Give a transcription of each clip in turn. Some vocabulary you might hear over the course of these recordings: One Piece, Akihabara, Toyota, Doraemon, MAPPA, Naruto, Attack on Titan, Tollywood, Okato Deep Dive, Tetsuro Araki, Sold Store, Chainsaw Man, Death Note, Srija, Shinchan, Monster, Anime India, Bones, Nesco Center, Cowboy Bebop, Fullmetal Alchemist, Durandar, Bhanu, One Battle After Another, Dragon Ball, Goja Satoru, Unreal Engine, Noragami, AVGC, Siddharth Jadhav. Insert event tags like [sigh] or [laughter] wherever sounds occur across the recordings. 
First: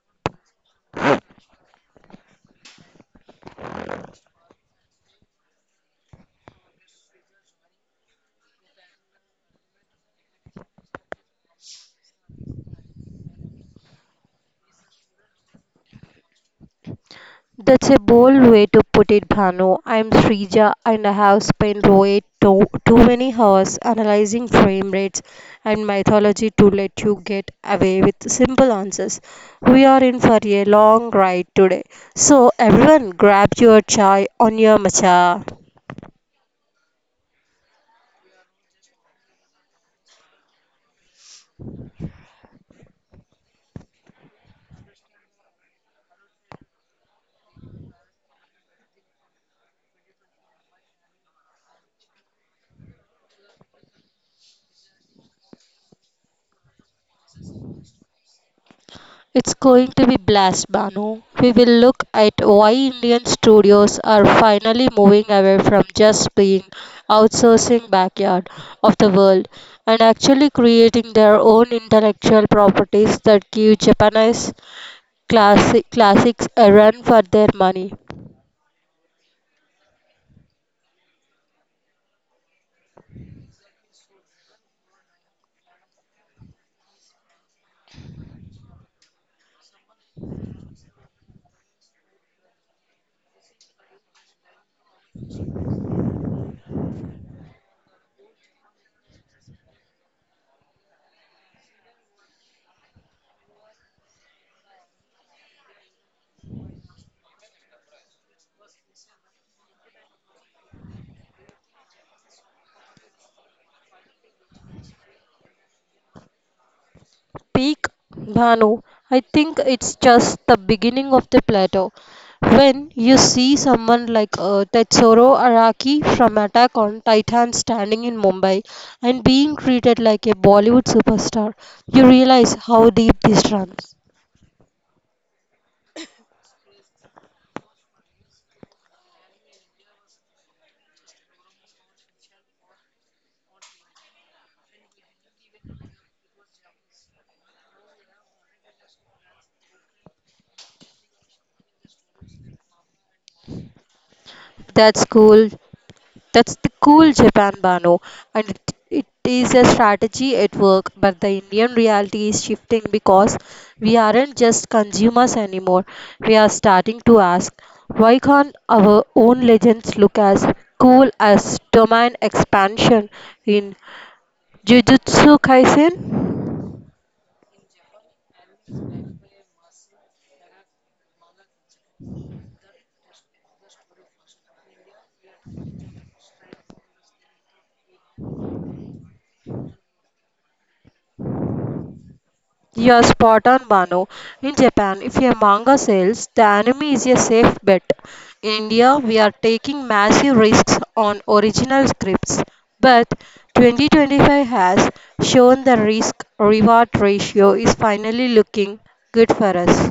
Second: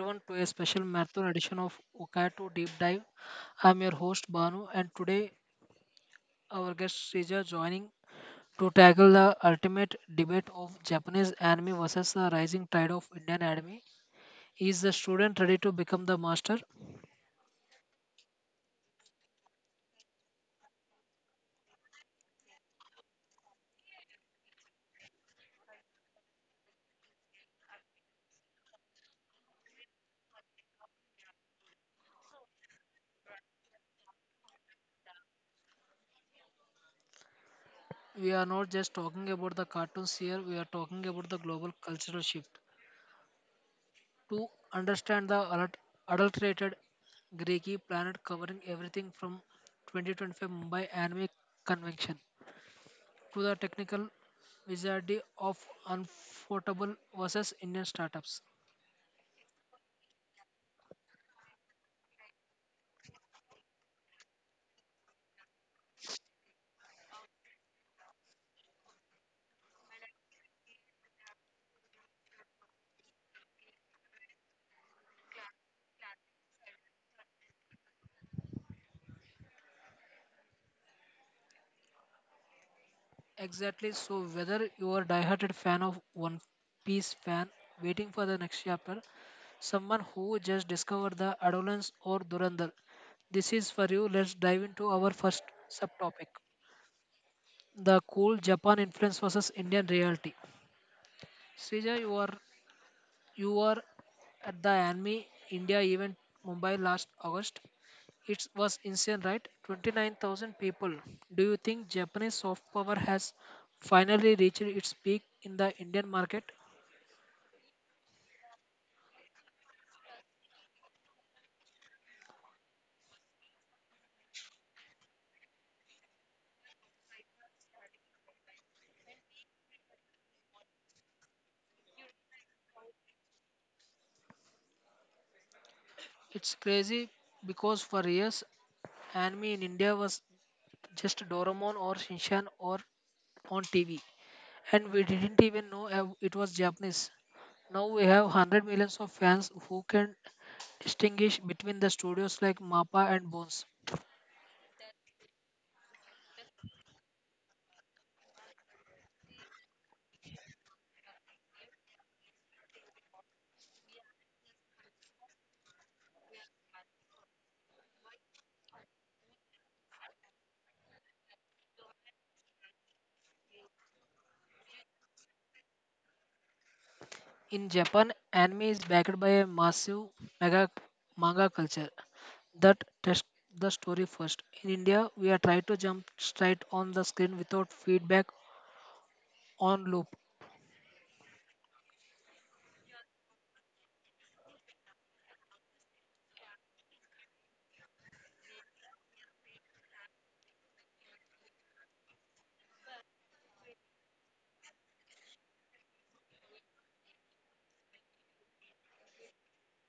everyone to a special marathon edition of Okato Deep Dive. I'm your host Banu, and today our guest Sija joining to tackle the ultimate debate of Japanese anime versus the rising tide of Indian anime. Is the student ready to become the master? That's a bold way to put it, Bhanu. I'm Srija and I have spent way too many hours analyzing frame rates and mythology to let you get away with simple answers. We are in for a long ride today. So, everyone, grab your chai on your matcha. We are not just talking about the cartoons here, we are talking about the global cultural shift. To understand the adulterated Greeki planet covering everything from 2025 Mumbai Anime Convention to the technical wizardry of unforgettable versus Indian startups. It's going to be blast, Banu. We will look at why Indian studios are finally moving away from just being outsourcing backyard of the world and actually creating their own intellectual properties that give Japanese classics a run for their money. Exactly. So whether you are a diehard fan of One Piece fan waiting for the next chapter, someone who just discovered the Adolescence or Durandar, this is for you. Let's dive into our first subtopic: the cool Japan influence versus Indian reality. Srija, you are at the Anime India event Mumbai last August. It was insane, right? 29,000 people. Do you think Japanese soft power has finally reached its peak in the Indian market? Peak, Bhanu, I think it's just the beginning of the plateau. When you see someone like Tetsuro Araki from Attack on Titan standing in Mumbai and being treated like a Bollywood superstar, you realize how deep this runs. It's crazy because for years, anime in India was just Doraemon or Shinchan or on TV, and we didn't even know it was Japanese. Now we have 100 millions of fans who can distinguish between the studios like MAPPA and Bones. That's cool. That's the cool Japan Bano, and it is a strategy at work. But the Indian reality is shifting because we aren't just consumers anymore. We are starting to ask why can't our own legends look as cool as domain expansion in Jujutsu Kaisen? In Japan, anime is backed by a massive mega manga culture that tests the story first. In India, we are trying to jump straight on the screen without feedback on loop. You're spot on, Bano. In Japan, if a manga sells, the anime is a safe bet. In India, we are taking massive risks on original scripts, but 2025 has shown the risk reward ratio is finally looking good for us.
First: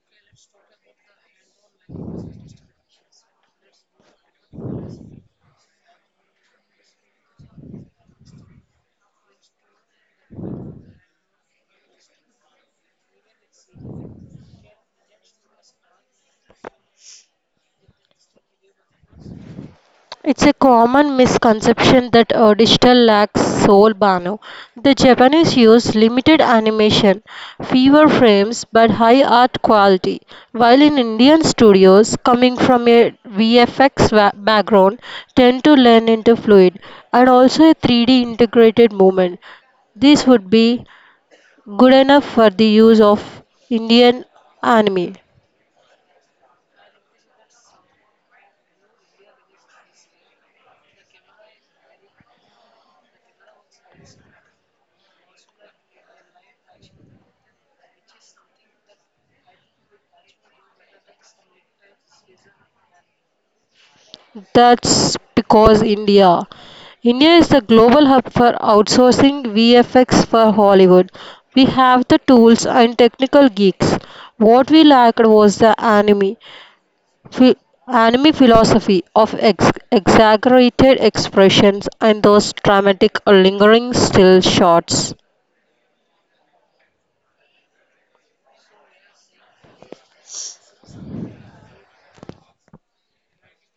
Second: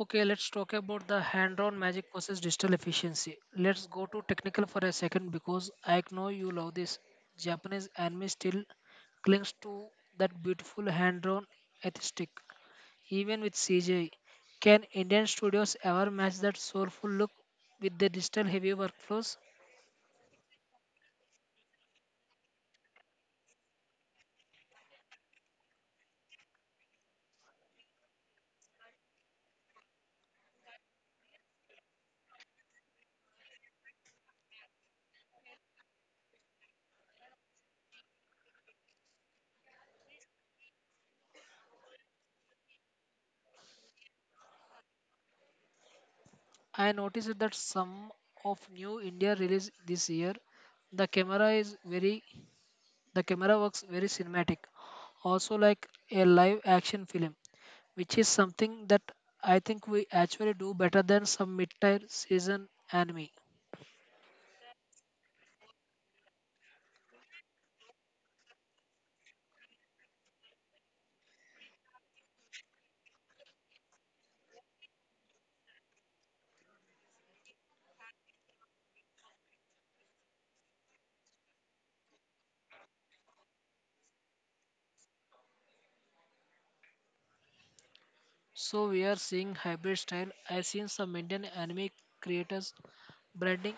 Okay, let's talk about the hand-drawn magic versus digital efficiency. Let's go to technical for a second because I know you love this. Japanese anime still clings to that beautiful hand-drawn aesthetic. Even with CGI. Can Indian studios ever match that soulful look with their digital heavy workflows? It's a common misconception that digital lacks soul, Banu. The Japanese use limited animation, fewer frames, but high art quality. While in Indian studios, coming from a VFX background, tend to lean into fluid and also a 3D integrated movement. This would be good enough for the use of Indian anime. I noticed that some of new India release this year, the camera is very the camera works very cinematic, also like a live action film, which is something that I think we actually do better than some mid-tier season anime. That's because India is the global hub for outsourcing VFX for Hollywood. We have the tools and technical geeks. What we lacked was the phi- anime philosophy of exaggerated expressions and those dramatic, lingering still shots. So we are seeing hybrid style. I've seen some Indian anime creators branding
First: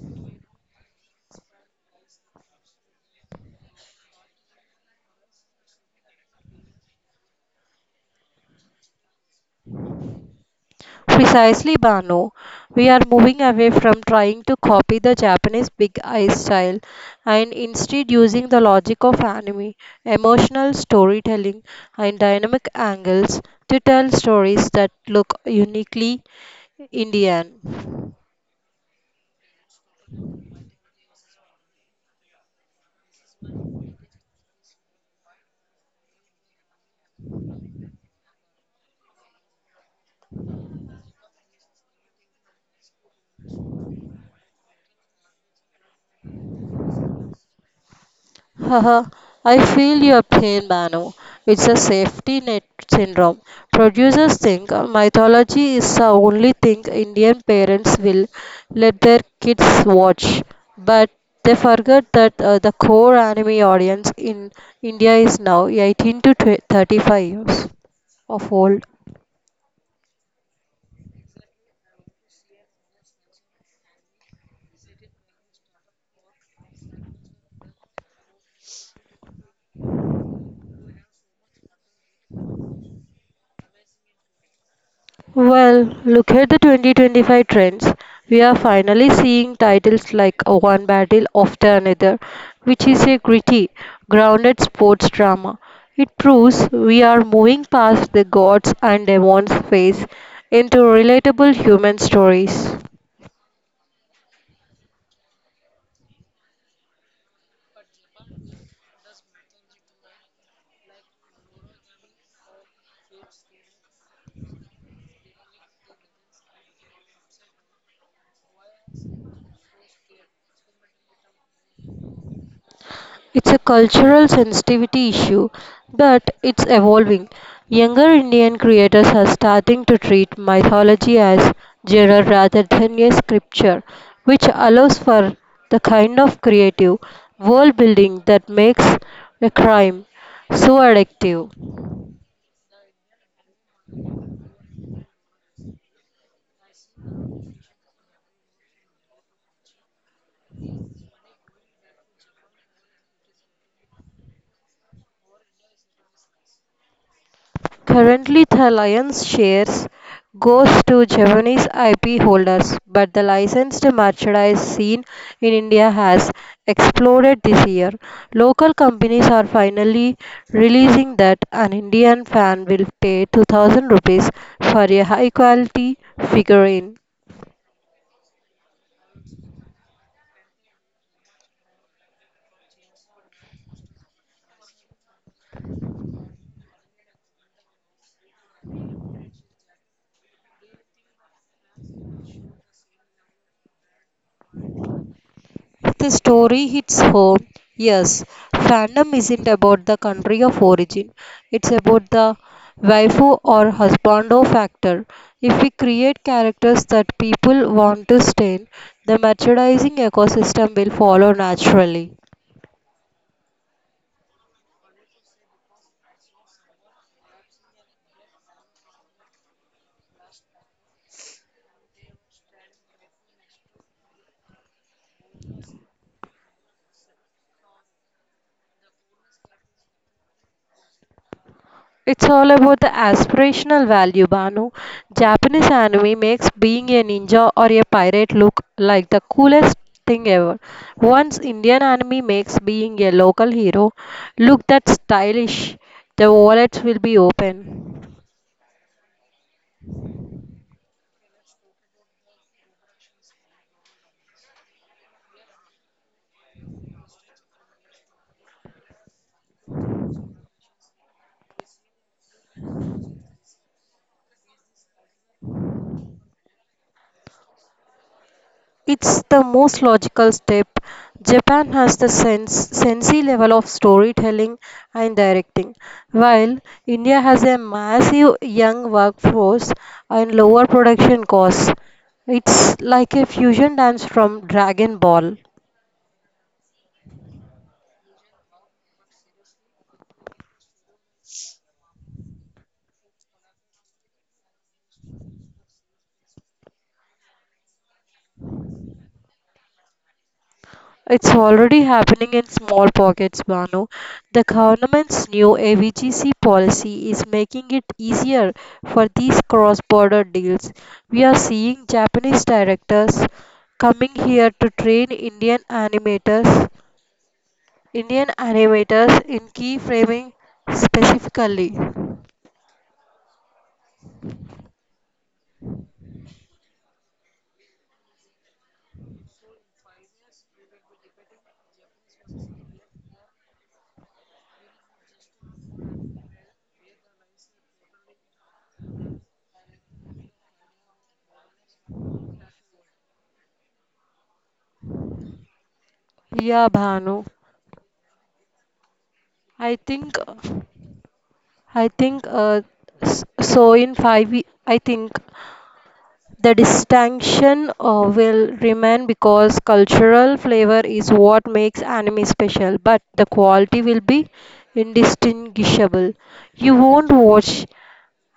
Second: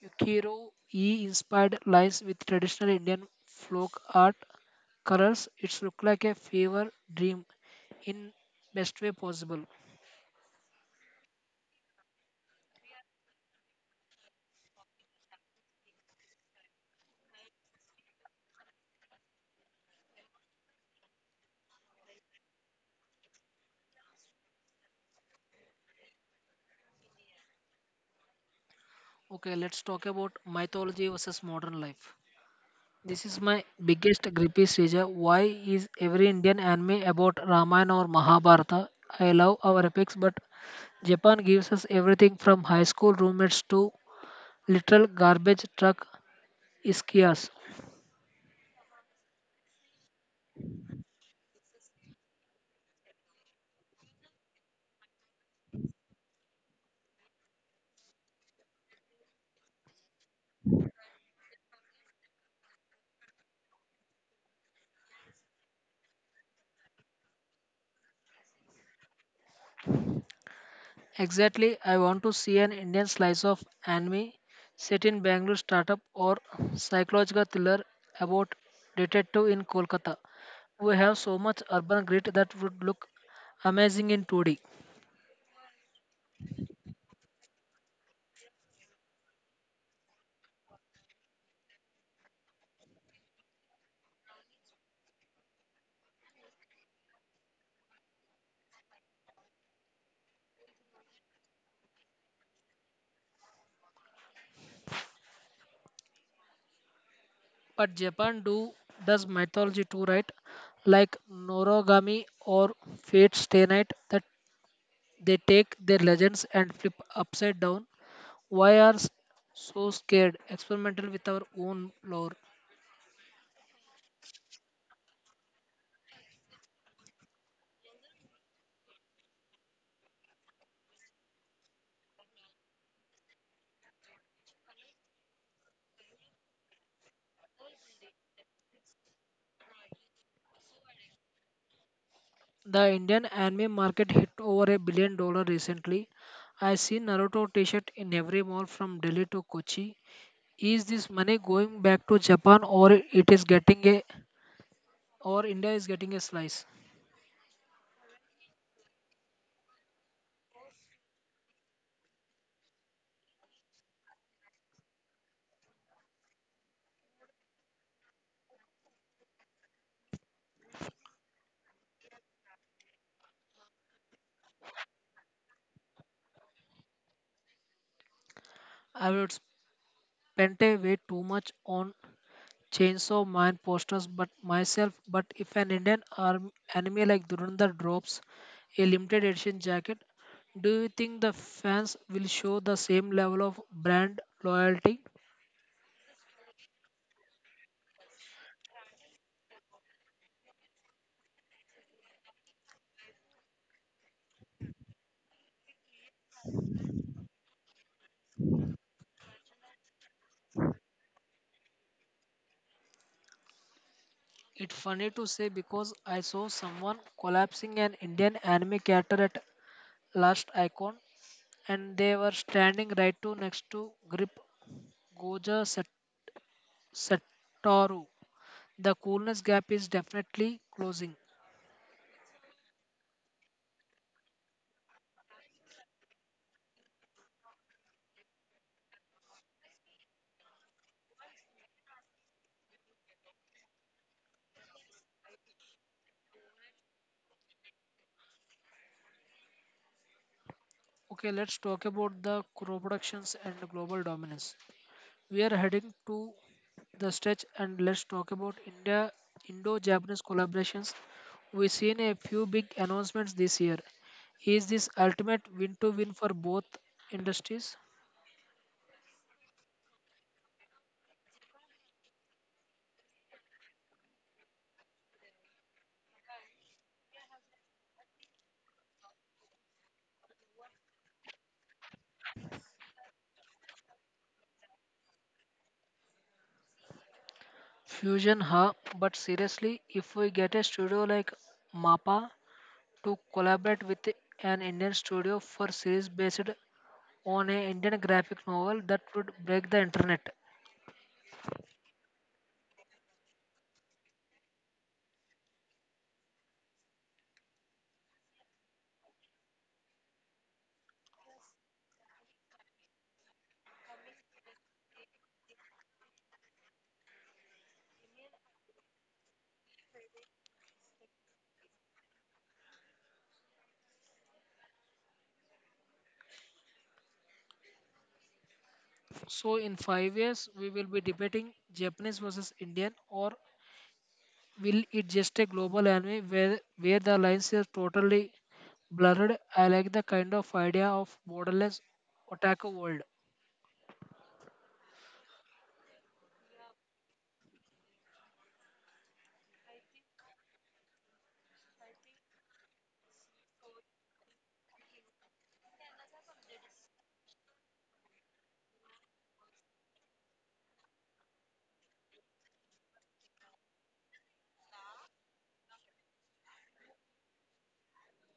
Yukiro E inspired lines with traditional Indian folk art colors. It's look like a fever dream in best way possible. Precisely, Bano. We are moving away from trying to copy the Japanese big eye style and instead using the logic of anime, emotional storytelling, and dynamic angles to tell stories that look uniquely Indian. Okay, let's talk about mythology versus modern life. This is my biggest grippy seizure. Why is every Indian anime about Ramayana or Mahabharata? I love our epics, but Japan gives us everything from high school roommates to literal garbage truck ischias. Haha, I feel your pain, Manu. It's a safety net syndrome. Producers think mythology is the only thing Indian parents will let their kids watch, but they forget that the core anime audience in India is now 18 to 20 35 years of old. Exactly, I want to see an Indian slice of anime set in Bangalore startup or psychological thriller about detective in Kolkata. We have so much urban grit that would look amazing in 2D. Well, look at the 2025 trends. We are finally seeing titles like One Battle After Another, which is a gritty, grounded sports drama. It proves we are moving past the gods and demons phase into relatable human stories. But Japan do does mythology too, right? Like Noragami or Fate Stay Night that they take their legends and flip upside down. Why are s- so scared? Experimental with our own lore. It's a cultural sensitivity issue, but it's evolving. Younger Indian creators are starting to treat mythology as genre rather than a scripture, which allows for the kind of creative world building that makes a crime so addictive. The Indian anime market hit over $1 billion recently. I see Naruto t-shirt in every mall from Delhi to Kochi. Is this money going back to Japan or it is getting a or India is getting a slice? Currently the Lions shares goes to Japanese IP holders, but the licensed merchandise scene in India has exploded this year. Local companies are finally releasing that an Indian fan will pay 2000 rupees for a high quality figurine. I would spend a way too much on Chainsaw Man posters but myself but if an Indian arm, anime like Durandar drops a limited edition jacket, do you think the fans will show the same level of brand loyalty? The story hits home. Yes, fandom isn't about the country of origin, it's about the waifu or husbando factor. If we create characters that people want to stain, the merchandising ecosystem will follow naturally. It's funny to say because I saw someone collapsing an Indian anime character at last icon and they were standing right to next to Goja Set- Satoru. The coolness gap is definitely closing. It's all about the aspirational value, Banu. Japanese anime makes being a ninja or a pirate look like the coolest thing ever. Once Indian anime makes being a local hero look that stylish, the wallets will be open. Okay, let's talk about the co-productions and global dominance. We are heading to the stretch and let's talk about India Indo-Japanese collaborations. We've seen a few big announcements this year. Is this ultimate win-to-win for both industries? It's the most logical step. Japan has the sensei level of storytelling and directing, while India has a massive young workforce and lower production costs. It's like a fusion dance from Dragon Ball. Fusion, huh? But seriously, if we get a studio like MAPPA to collaborate with an Indian studio for series based on an Indian graphic novel, that would break the internet. It's already happening in small pockets, Banu. The government's new AVGC policy is making it easier for these cross border deals. We are seeing Japanese directors coming here to train Indian animators in keyframing specifically. So in 5 years, we will be debating Japanese versus Indian or will it just a global anime where the lines are totally blurred? I like the kind of idea of borderless otaku world. Yeah, Bhanu. I think I think uh, so in 5 ye- I think the distinction will remain because cultural flavor is what makes anime special, but the quality will be indistinguishable. You won't watch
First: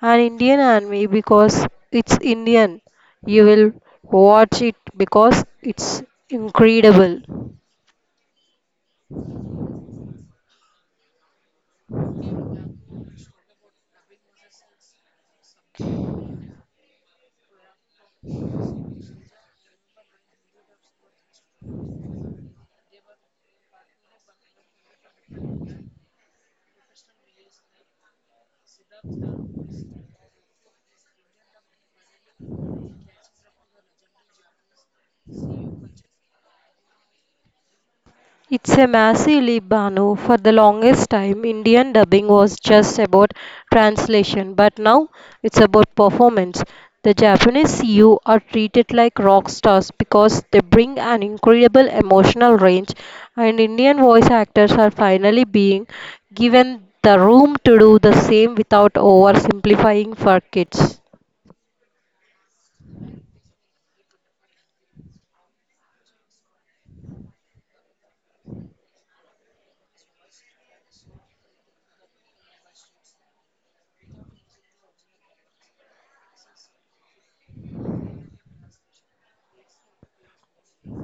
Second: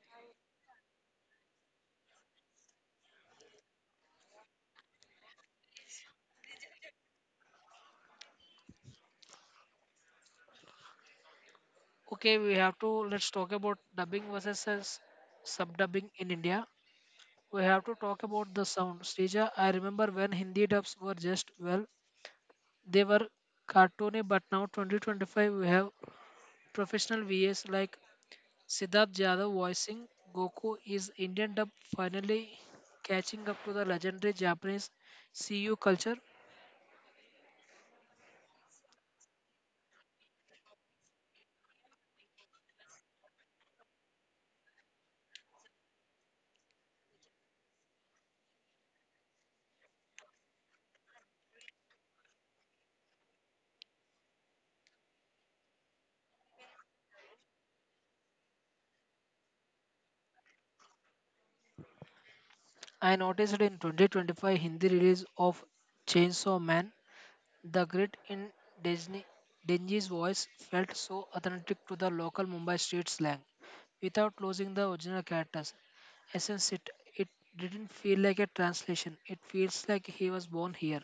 an Indian anime because it's Indian. You will watch it because it's incredible. Okay, we have to let's talk about dubbing versus subdubbing in India. We have to talk about the sound. Srija, I remember when Hindi dubs were just well, they were cartoony, but now 2025 we have professional VAs like Siddharth Jadhav voicing Goku is Indian dub finally catching up to the legendary Japanese CU culture. It's a massively Banu. For the longest time, Indian dubbing was just about translation, but now it's about performance. The Japanese you are treated like rock stars because they bring an incredible emotional range, and Indian voice actors are finally being given the room to do the same without oversimplifying for kids. I noticed in 2025 Hindi release of Chainsaw Man, the grit in Disney, Denji's voice felt so authentic to the local Mumbai street slang without losing the original characters. Essence, it didn't feel like a translation, it feels like he was born here.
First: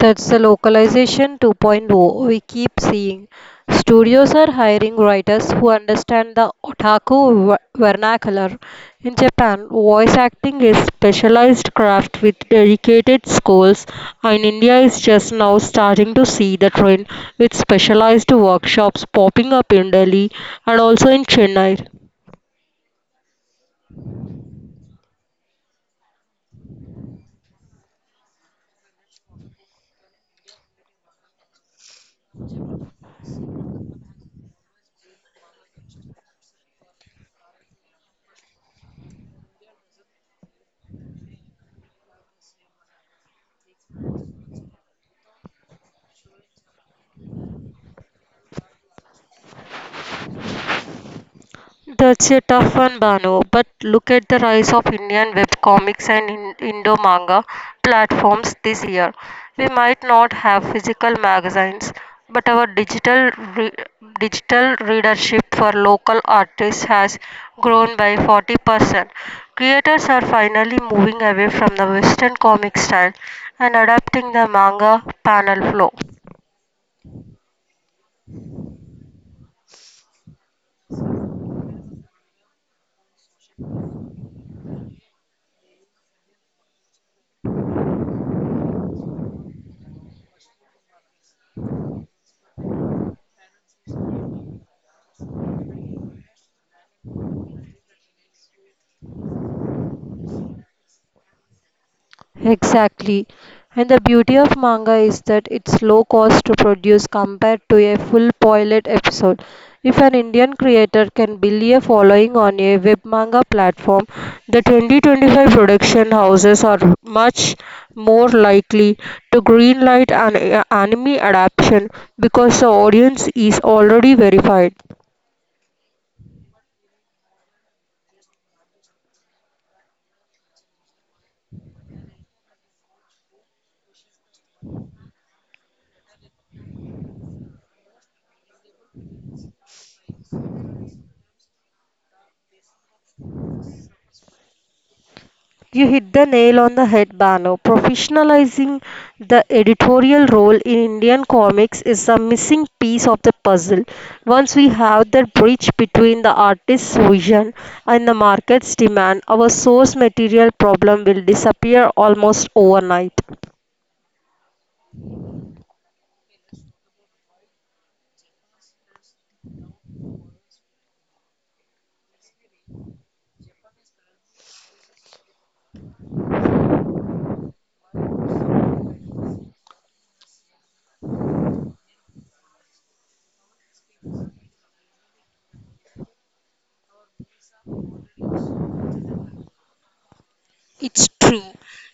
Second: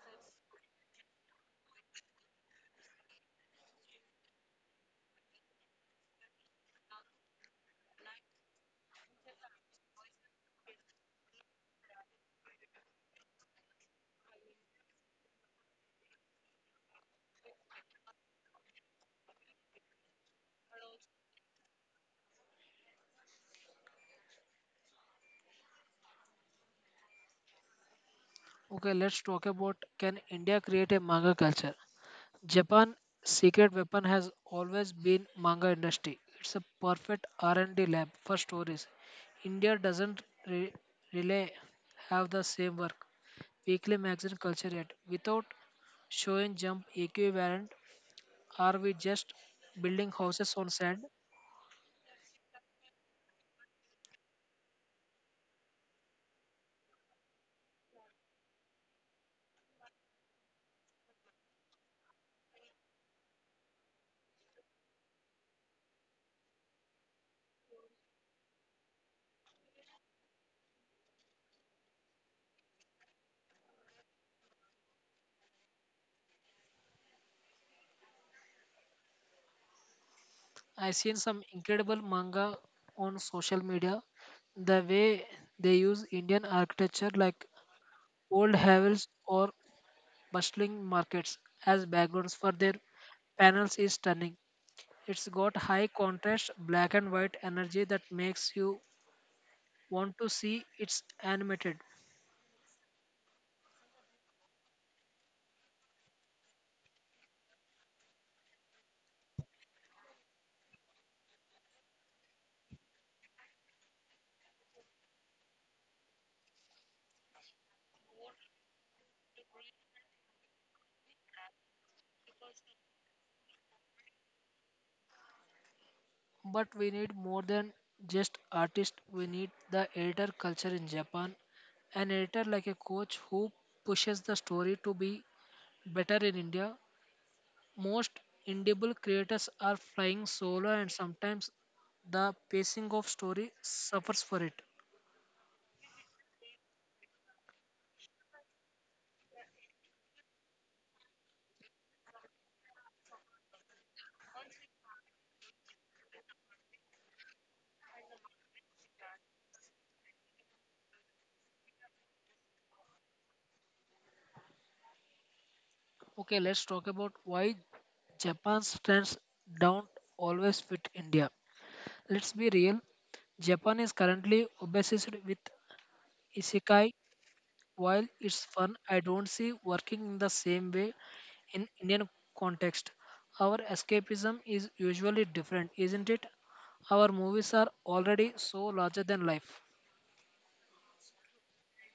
That's the localization 2.0 we keep seeing. Studios are hiring writers who understand the otaku vernacular. In Japan, voice acting is specialized craft with dedicated schools, and India is just now starting to see the trend with specialized workshops popping up in Delhi and also in Chennai. Okay, let's talk about can India create a manga culture? Japan's secret weapon has always been manga industry. It's a perfect R&D lab for stories. India doesn't re- really have the same work weekly magazine culture yet. Without showing jump equivalent, are we just building houses on sand? That's a tough one, Banu. But look at the rise of Indian web comics and Indo manga platforms this year. We might not have physical magazines, but our digital readership for local artists has grown by 40%. Creators are finally moving away from the Western comic style and adapting the manga panel flow. I've seen some incredible manga on social media. The way they use Indian architecture like old hovels or bustling markets as backgrounds for their panels is stunning. It's got high contrast black and white energy that makes you want to see it's animated. Exactly. And the beauty of manga is that it's low cost to produce compared to a full pilot episode. If an Indian creator can build a following on a web manga platform, the 2025 production houses are much more likely to greenlight an anime adaptation because the audience is already verified. But we need more than just artists, we need the editor culture in Japan. An editor like a coach who pushes the story to be better in India. Most indieable creators are flying solo and sometimes the pacing of story suffers for it. You hit the nail on the head, Bano. Professionalizing the editorial role in Indian comics is a missing piece of the puzzle. Once we have that bridge between the artist's vision and the market's demand, our source material problem will disappear almost overnight. Okay, let's talk about why Japan's strengths don't always fit India. Let's be real. Japan is currently obsessed with isekai. While it's fun, I don't see working in the same way in Indian context. Our escapism is usually different, isn't it? Our movies are already so larger than life. It's true.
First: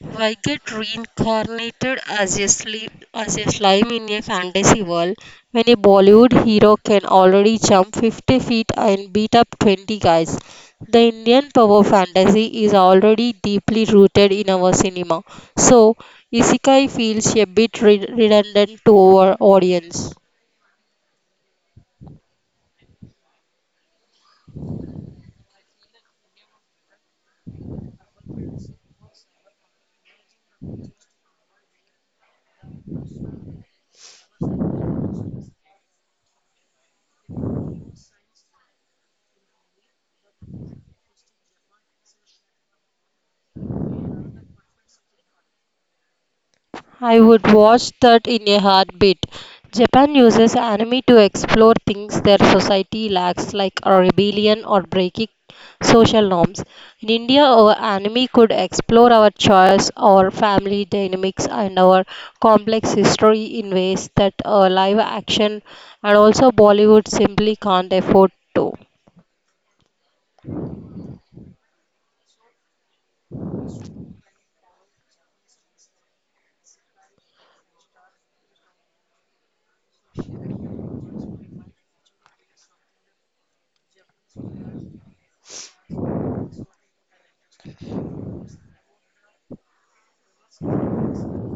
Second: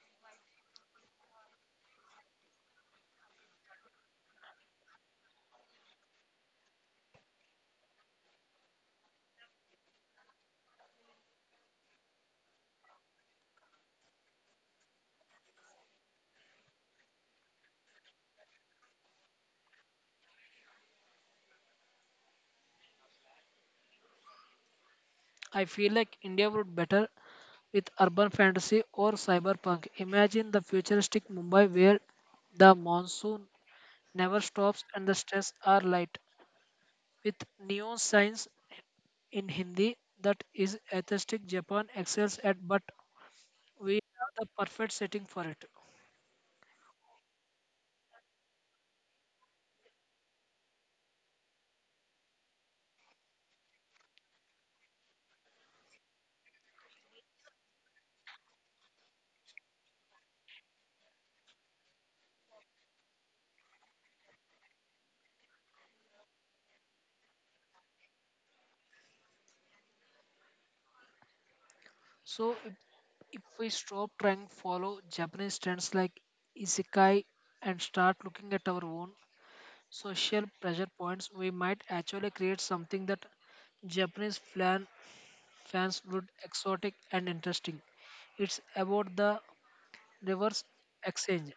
Why get reincarnated as a slime in a fantasy world when a Bollywood hero can already jump 50 feet and beat up 20 guys? The Indian power fantasy is already deeply rooted in our cinema, so Isekai feels a bit redundant to our audience. I feel like India would better with urban fantasy or cyberpunk. Imagine the futuristic Mumbai where the monsoon never stops and the streets are light. With neon signs in Hindi that is aesthetic Japan excels at, but we have the perfect setting for it. I would watch that in a heartbeat. Japan uses anime to explore things their society lacks, like a rebellion or breaking social norms. In India, our anime could explore our choice, our family dynamics, and our complex history in ways that live action and also Bollywood simply can't afford to. So if we stop trying to follow Japanese trends like isekai and start looking at our own social pressure points, we might actually create something that Japanese plan fans would exotic and interesting. It's about the reverse exchange.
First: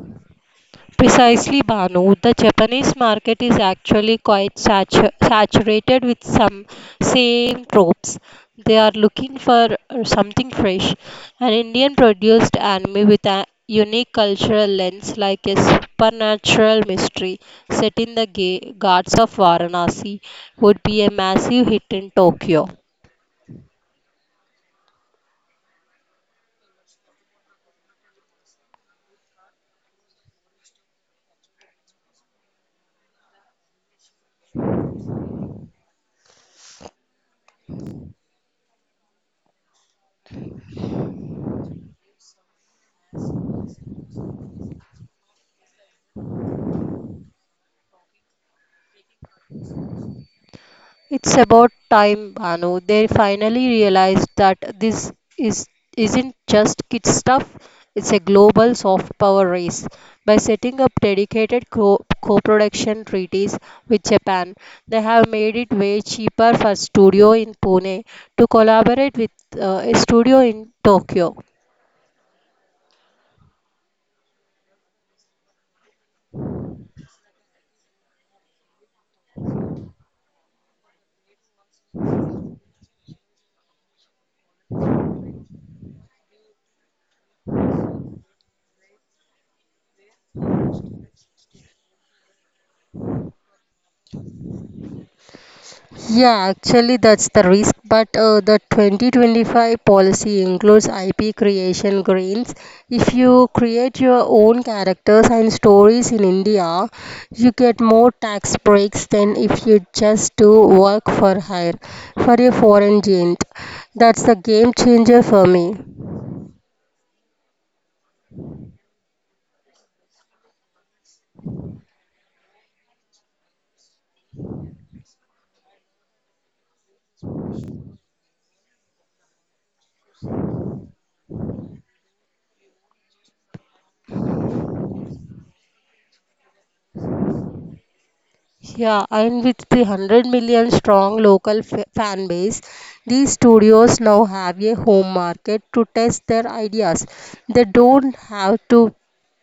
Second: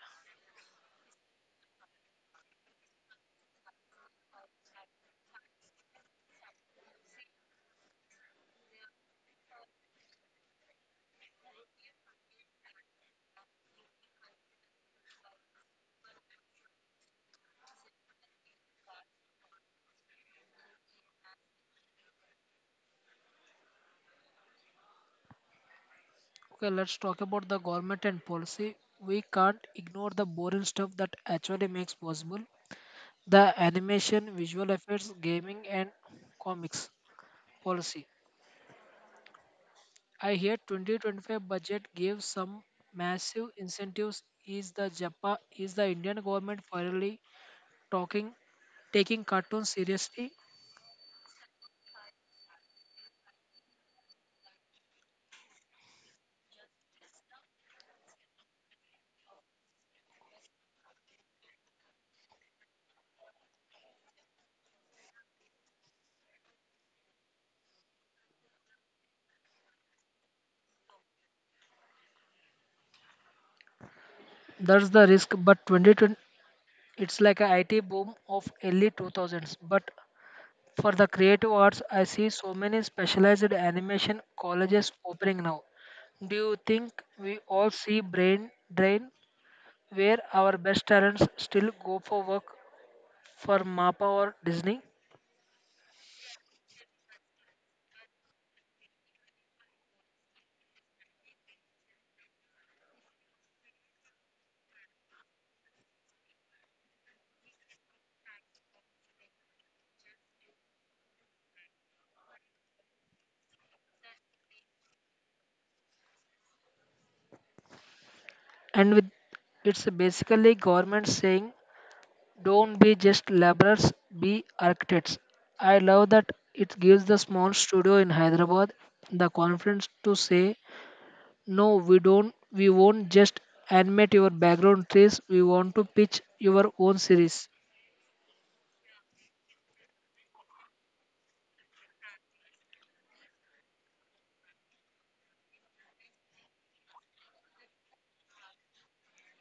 Precisely, Banu. The Japanese market is actually quite saturated with some same tropes. They are looking for something fresh, an Indian produced anime with a unique cultural lens like a supernatural mystery set in the Ghats of Varanasi would be a massive hit in Tokyo. Okay, let's talk about the government and policy. We can't ignore the boring stuff that actually makes possible the animation, visual effects, gaming, and comics policy. I hear 2025 budget gave some massive incentives. Is the Indian government finally talking taking cartoons seriously? It's about time, Banu. They finally realized that this is isn't just kid stuff. It's a global soft power race. By setting up dedicated co-production treaties with Japan, they have made it way cheaper for studio in Pune to collaborate with a studio in Tokyo. That's the risk, but 2020 It's like an IT boom of early 2000s. But for the creative arts, I see so many specialized animation colleges opening now. Do you think we all see brain drain where our best talents still go for work for MAPA or Disney? Yeah, actually, that's the risk. But the 2025 policy includes IP creation greens. If you create your own characters and stories in India, you get more tax breaks than if you just do work for hire for a foreign giant. That's the game changer for me. And with it's basically government saying don't be just laborers, be architects. I love that it gives the small studio in Hyderabad the confidence to say no, we don't. We won't just animate your background trees. We want to pitch your own series. Yeah, and with the 100 million strong local fan base, these studios now have a home market to test their ideas. They don't have to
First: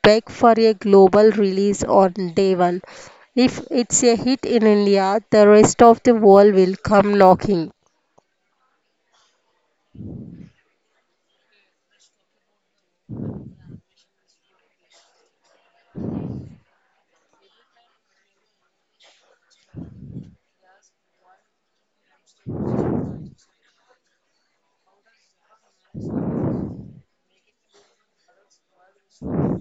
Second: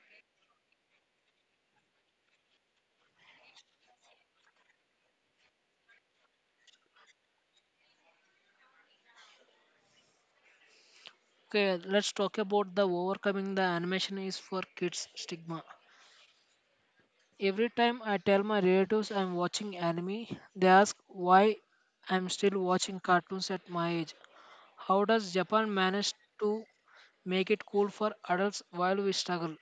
beg for a global release on day one. If it's a hit in India, the rest of the world will come knocking. Okay, let's talk about the overcoming the animation is for kids stigma. Every time I tell my relatives I'm watching anime, they ask why I'm still watching cartoons at my age. How does Japan manage to make it cool for adults while we struggle?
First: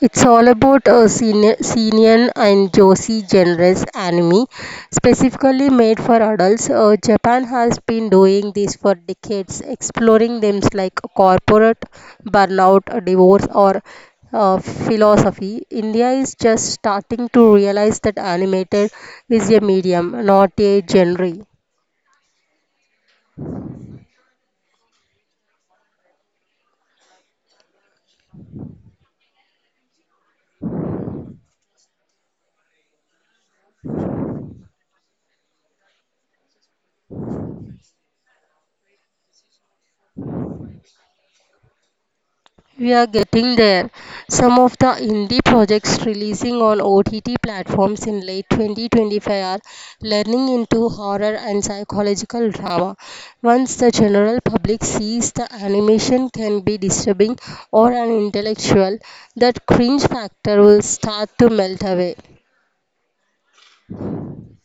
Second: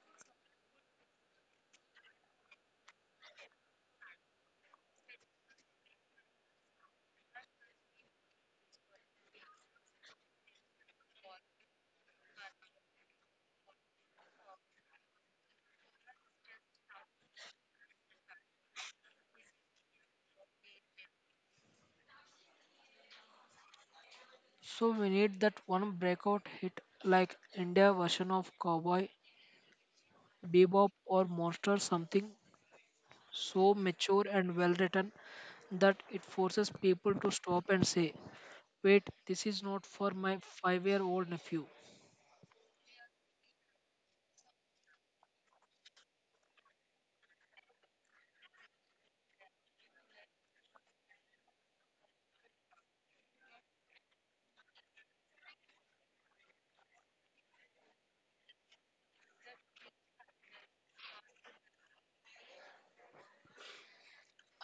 It's all about a senior, and Josie genres anime, specifically made for adults. Japan has been doing this for decades, exploring themes like corporate burnout, divorce, or philosophy. India is just starting to realize that animated is a medium, not a genre. So we need that one breakout hit like India version of Cowboy Bebop or Monster something so mature and well written that it forces people to stop and say, wait, this is not for my 5 year old nephew. We are getting there. Some of the indie projects releasing on OTT platforms in late 2025 are learning into horror and psychological drama. Once the general public sees the animation can be disturbing or unintellectual, that cringe factor will start to melt away.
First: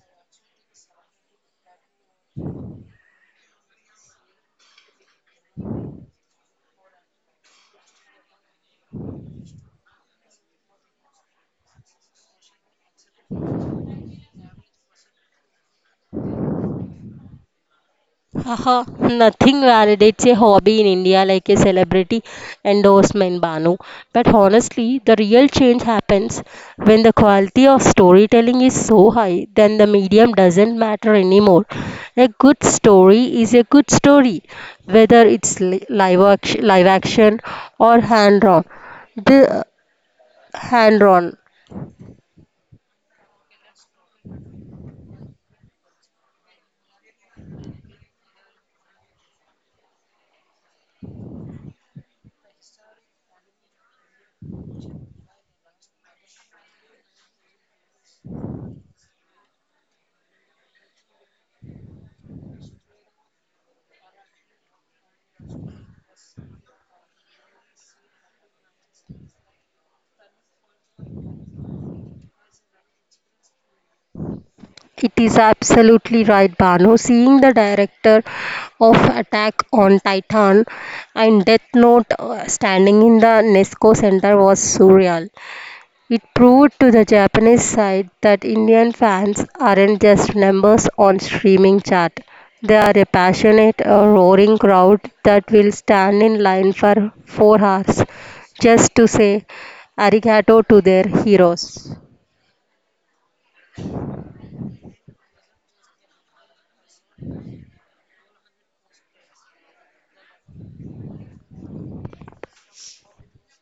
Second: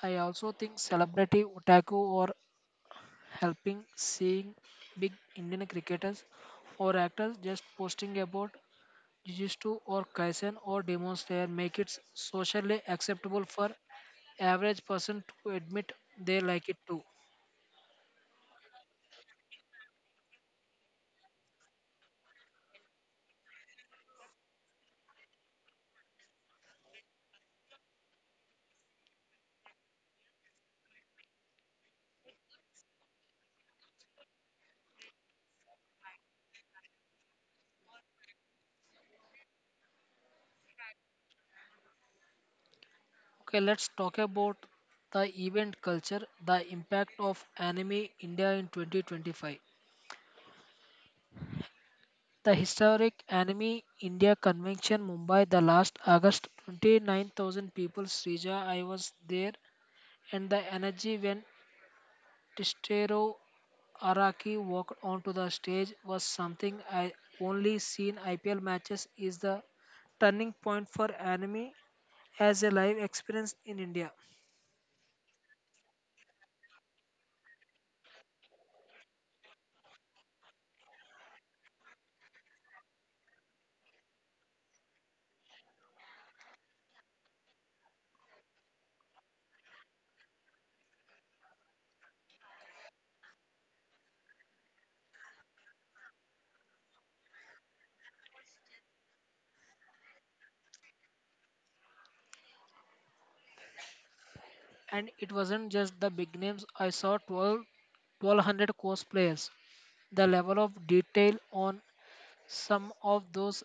I also think celebrity otaku or helping seeing big Indian cricketers or actors just posting about Jujitsu or Kaisen or Demon Slayer make it socially acceptable for average person to admit they like it too. Haha, nothing validates a hobby in India like a celebrity endorsement, Banu. But honestly, the real change happens when the quality of storytelling is so high, then the medium doesn't matter anymore. A good story is a good story, whether it's live action or hand drawn. The hand drawn. Okay, let's talk about the event culture, the impact of Anime India in 2025. The historic Anime India Convention Mumbai, the last August, 29,000 people, Srija, I was there, and the energy when Tistero Araki walked onto the stage was something I only seen IPL matches is the turning point for anime as a live experience in India. It is absolutely right, Banu. Seeing the director of Attack on Titan and Death Note standing in the Nesco Center was surreal. It proved to the Japanese side that Indian fans aren't just numbers on streaming chart. They are a passionate, roaring crowd that will stand in line for 4 hours just to say arigato to their heroes. And it wasn't just the big names. 1200 cosplayers. The level of detail on some of those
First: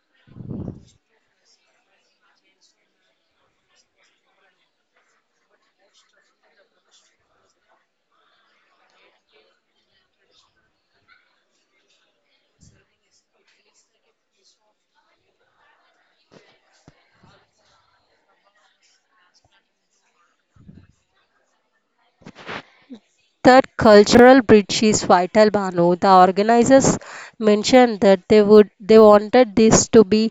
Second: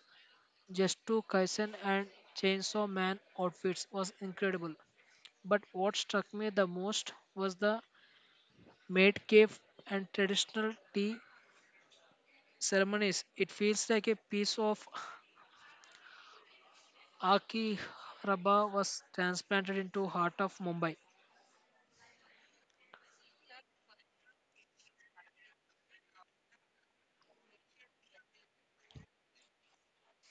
Jestu Kaisen and Chainsaw Man outfits was incredible. But what struck me the most was the maid cave and traditional tea ceremonies. It feels like a piece of Akihabara was transplanted into heart of Mumbai. That cultural bridge is vital, Banu. The organizers mentioned that they wanted this to be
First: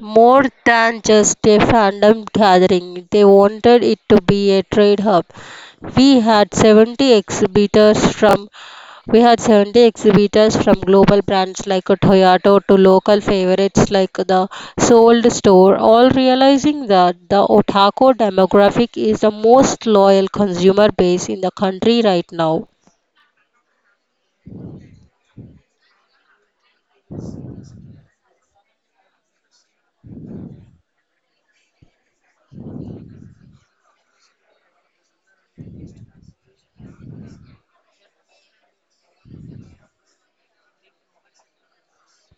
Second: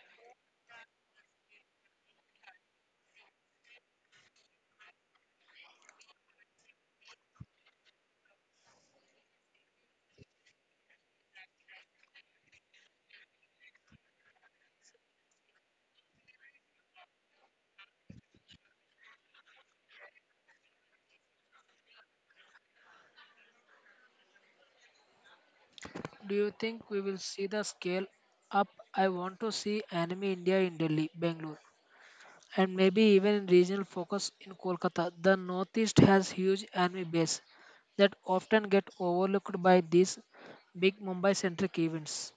more than just a fandom gathering, they wanted it to be a trade hub. We had 70 exhibitors from we had 70 exhibitors from global brands like Toyota to local favorites like the Sold Store, all realizing that the otaku demographic is the most loyal consumer base in the country right now. Do you think we will see the scale up? I want to see Anime India in Delhi, Bangalore, and maybe even in regional focus in Kolkata. The Northeast has huge anime base that often get overlooked by these big Mumbai-centric events.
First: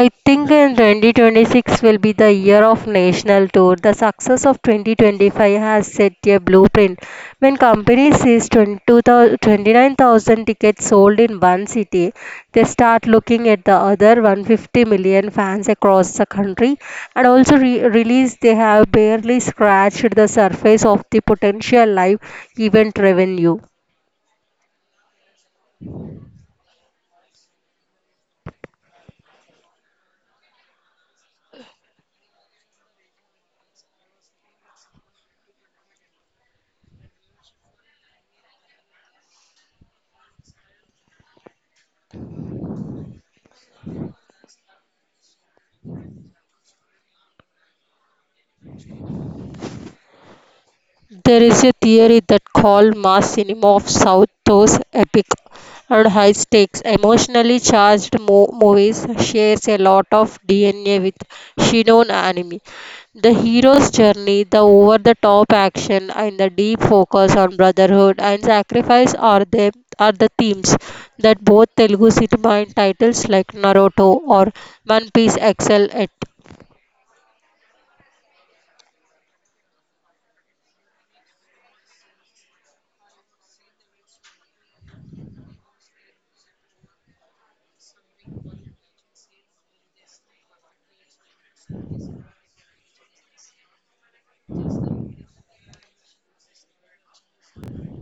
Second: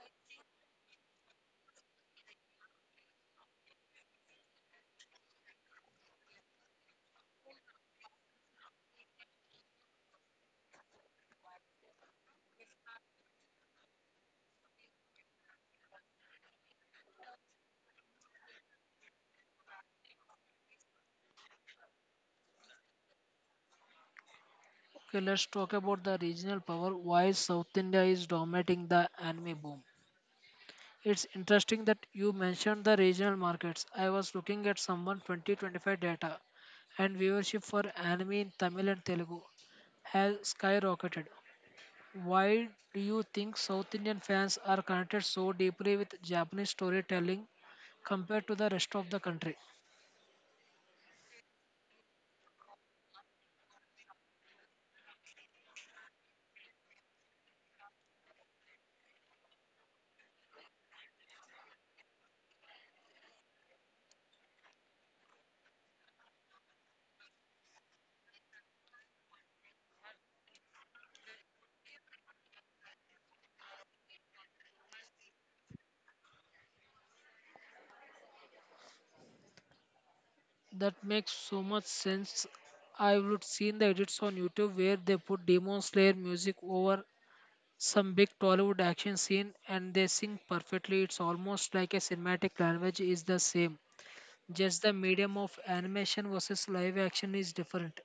I think in 2026 will be the year of national tour. The success of 2025 has set a blueprint. When company sees 22 29,000 tickets sold in one city, they start looking at the other 150 million fans across the country and also release they have barely scratched the surface of the potential live event revenue. Okay, let's talk about the regional power. Why South India is dominating the anime boom? It's interesting that you mentioned the regional markets. I was looking at someone 2025 data and viewership for anime in Tamil and Telugu has skyrocketed. Why do you think South Indian fans are connected so deeply with Japanese storytelling compared to the rest of the country? There is a theory that called mass cinema of South those epic and high-stakes, emotionally-charged movies shares a lot of DNA with Shinon anime. The hero's journey, the over-the-top action, and the deep focus on brotherhood and sacrifice are the themes that both Telugu cinema and titles like Naruto or One Piece excel at. That makes so much sense. I would seen the edits on YouTube where they put Demon Slayer music over some big Tollywood action scene and they sing perfectly. It's almost like a cinematic language is the same. Just the medium of animation versus live action is different.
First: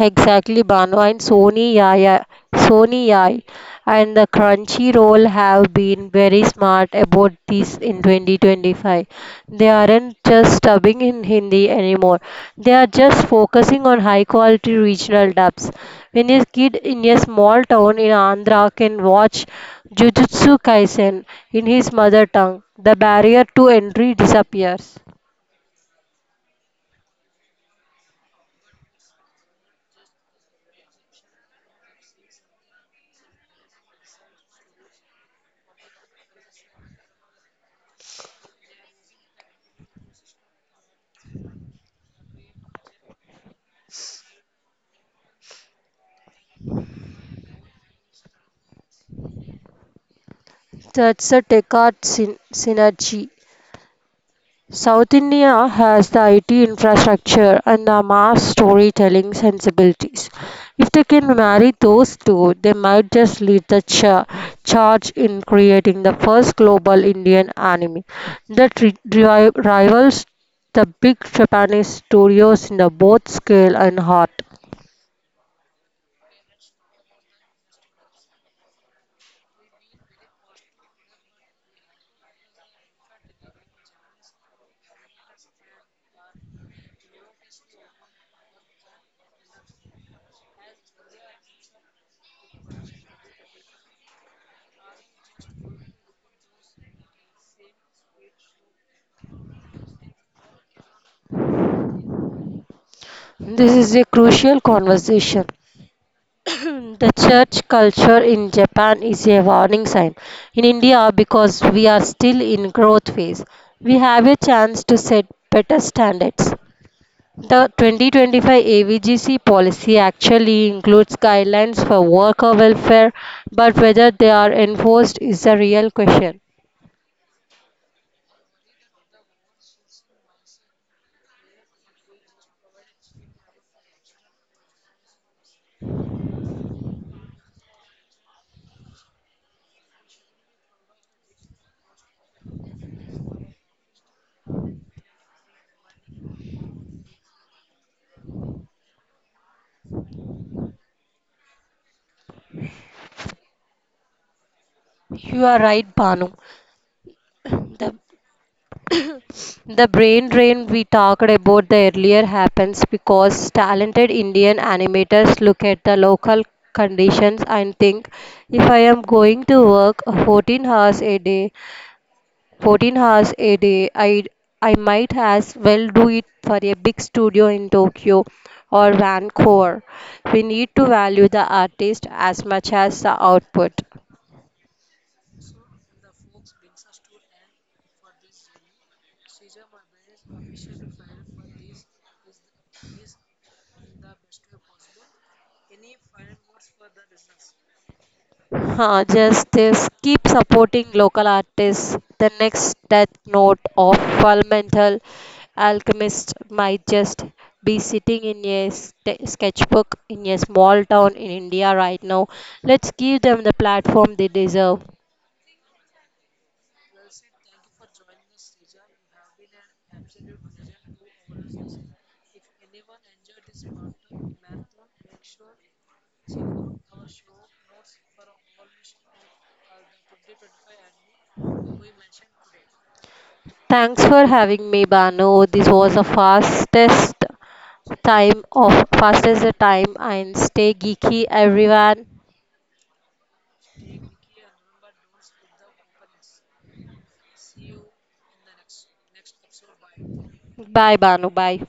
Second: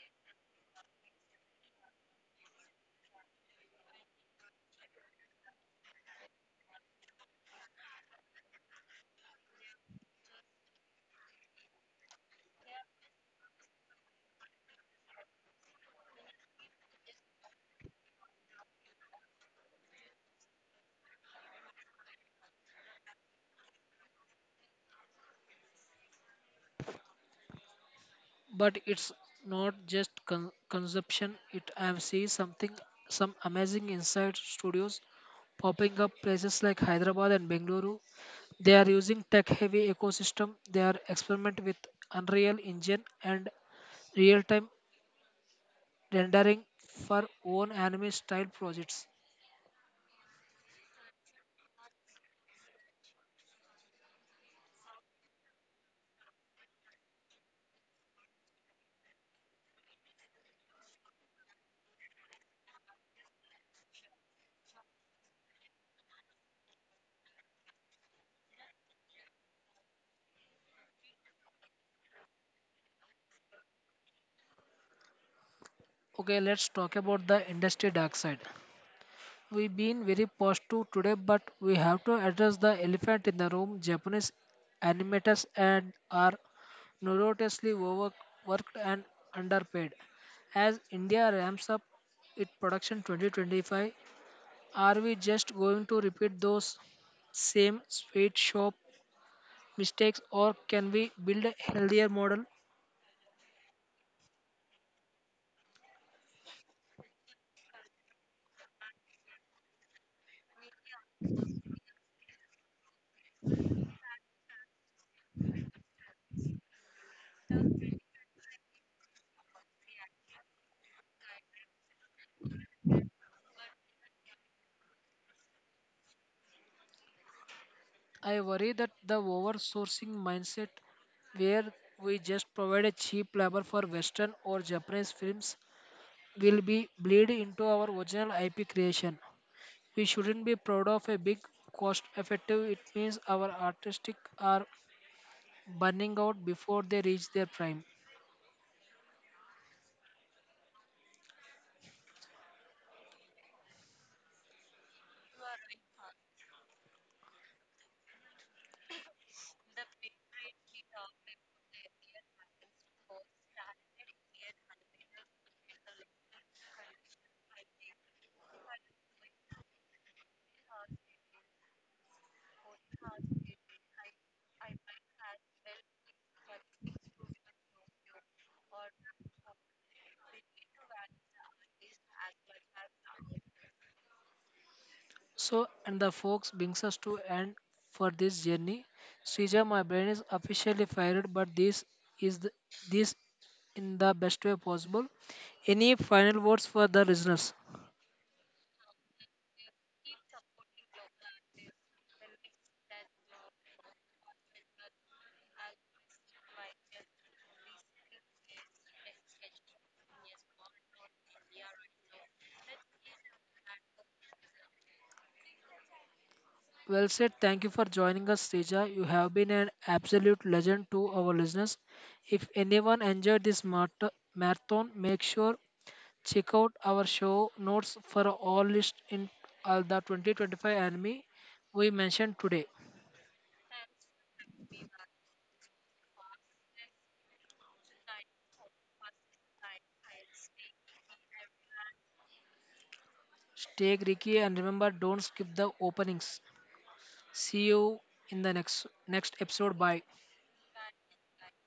Exactly, Banu and Sony Yai and the Crunchyroll have been very smart about this in 2025. They aren't just dubbing in Hindi anymore. They are just focusing on high quality regional dubs. When a kid in a small town in Andhra can watch Jujutsu Kaisen in his mother tongue, the barrier to entry disappears. But it's not just consumption. It I am seeing something some amazing inside studios popping up places like Hyderabad and Bengaluru. They are using tech heavy ecosystem. They are experiment with Unreal Engine and real time rendering for own anime style projects. That's a tech art synergy. South India has the IT infrastructure and the mass storytelling sensibilities. If they can marry those two, they might just lead the charge in creating the first global Indian anime that rivals the big Japanese studios in the both scale and heart. Okay, let's talk about the industry dark side. We've been very positive today, but we have to address the elephant in the room. Japanese animators and are notoriously overworked and underpaid. As India ramps up its production 2025, are we just going to repeat those same sweet shop mistakes or can we build a healthier model? This is a crucial conversation. [coughs] [clears throat] The church culture in Japan is a warning sign. In India, because we are still in growth phase, we have a chance to set better standards. The 2025 AVGC policy actually includes guidelines for worker welfare, but whether they are enforced is the real question. I worry that the oversourcing mindset, where we just provide a cheap labor for Western or Japanese films, will be bleed into our original IP creation. We shouldn't be proud of a big cost effective. It means our artistic are burning out before they reach their prime. You are right, Banu. [coughs] [clears throat] The The brain drain we talked about the earlier happens because talented Indian animators look at the local conditions and think if I am going to work 14 hours a day, 14 hours a day, I might as well do it for a big studio in Tokyo or Vancouver. We need to value the artist as much as the output. So, and the folks brings us to end for this journey. Srija, my brain is officially fired, but is the, this in the best way possible. Any final words for the listeners? Huh, just this. Keep supporting local artists. The next death note of Fundamental Alchemist might just be sitting in a sketchbook in a small town in India right now. Let's give them the platform they deserve. Well said. Thank you for joining us, Srija. You have been an absolute legend to our listeners. If anyone enjoyed this marathon, make sure check out our show notes for all list in all the 2025 anime we mentioned today. Thanks for having me, Banu. This was the fastest time and stay geeky everyone. Stay Greeky and remember don't skip the openings. See you in the next episode. Bye. Bye Banu, bye.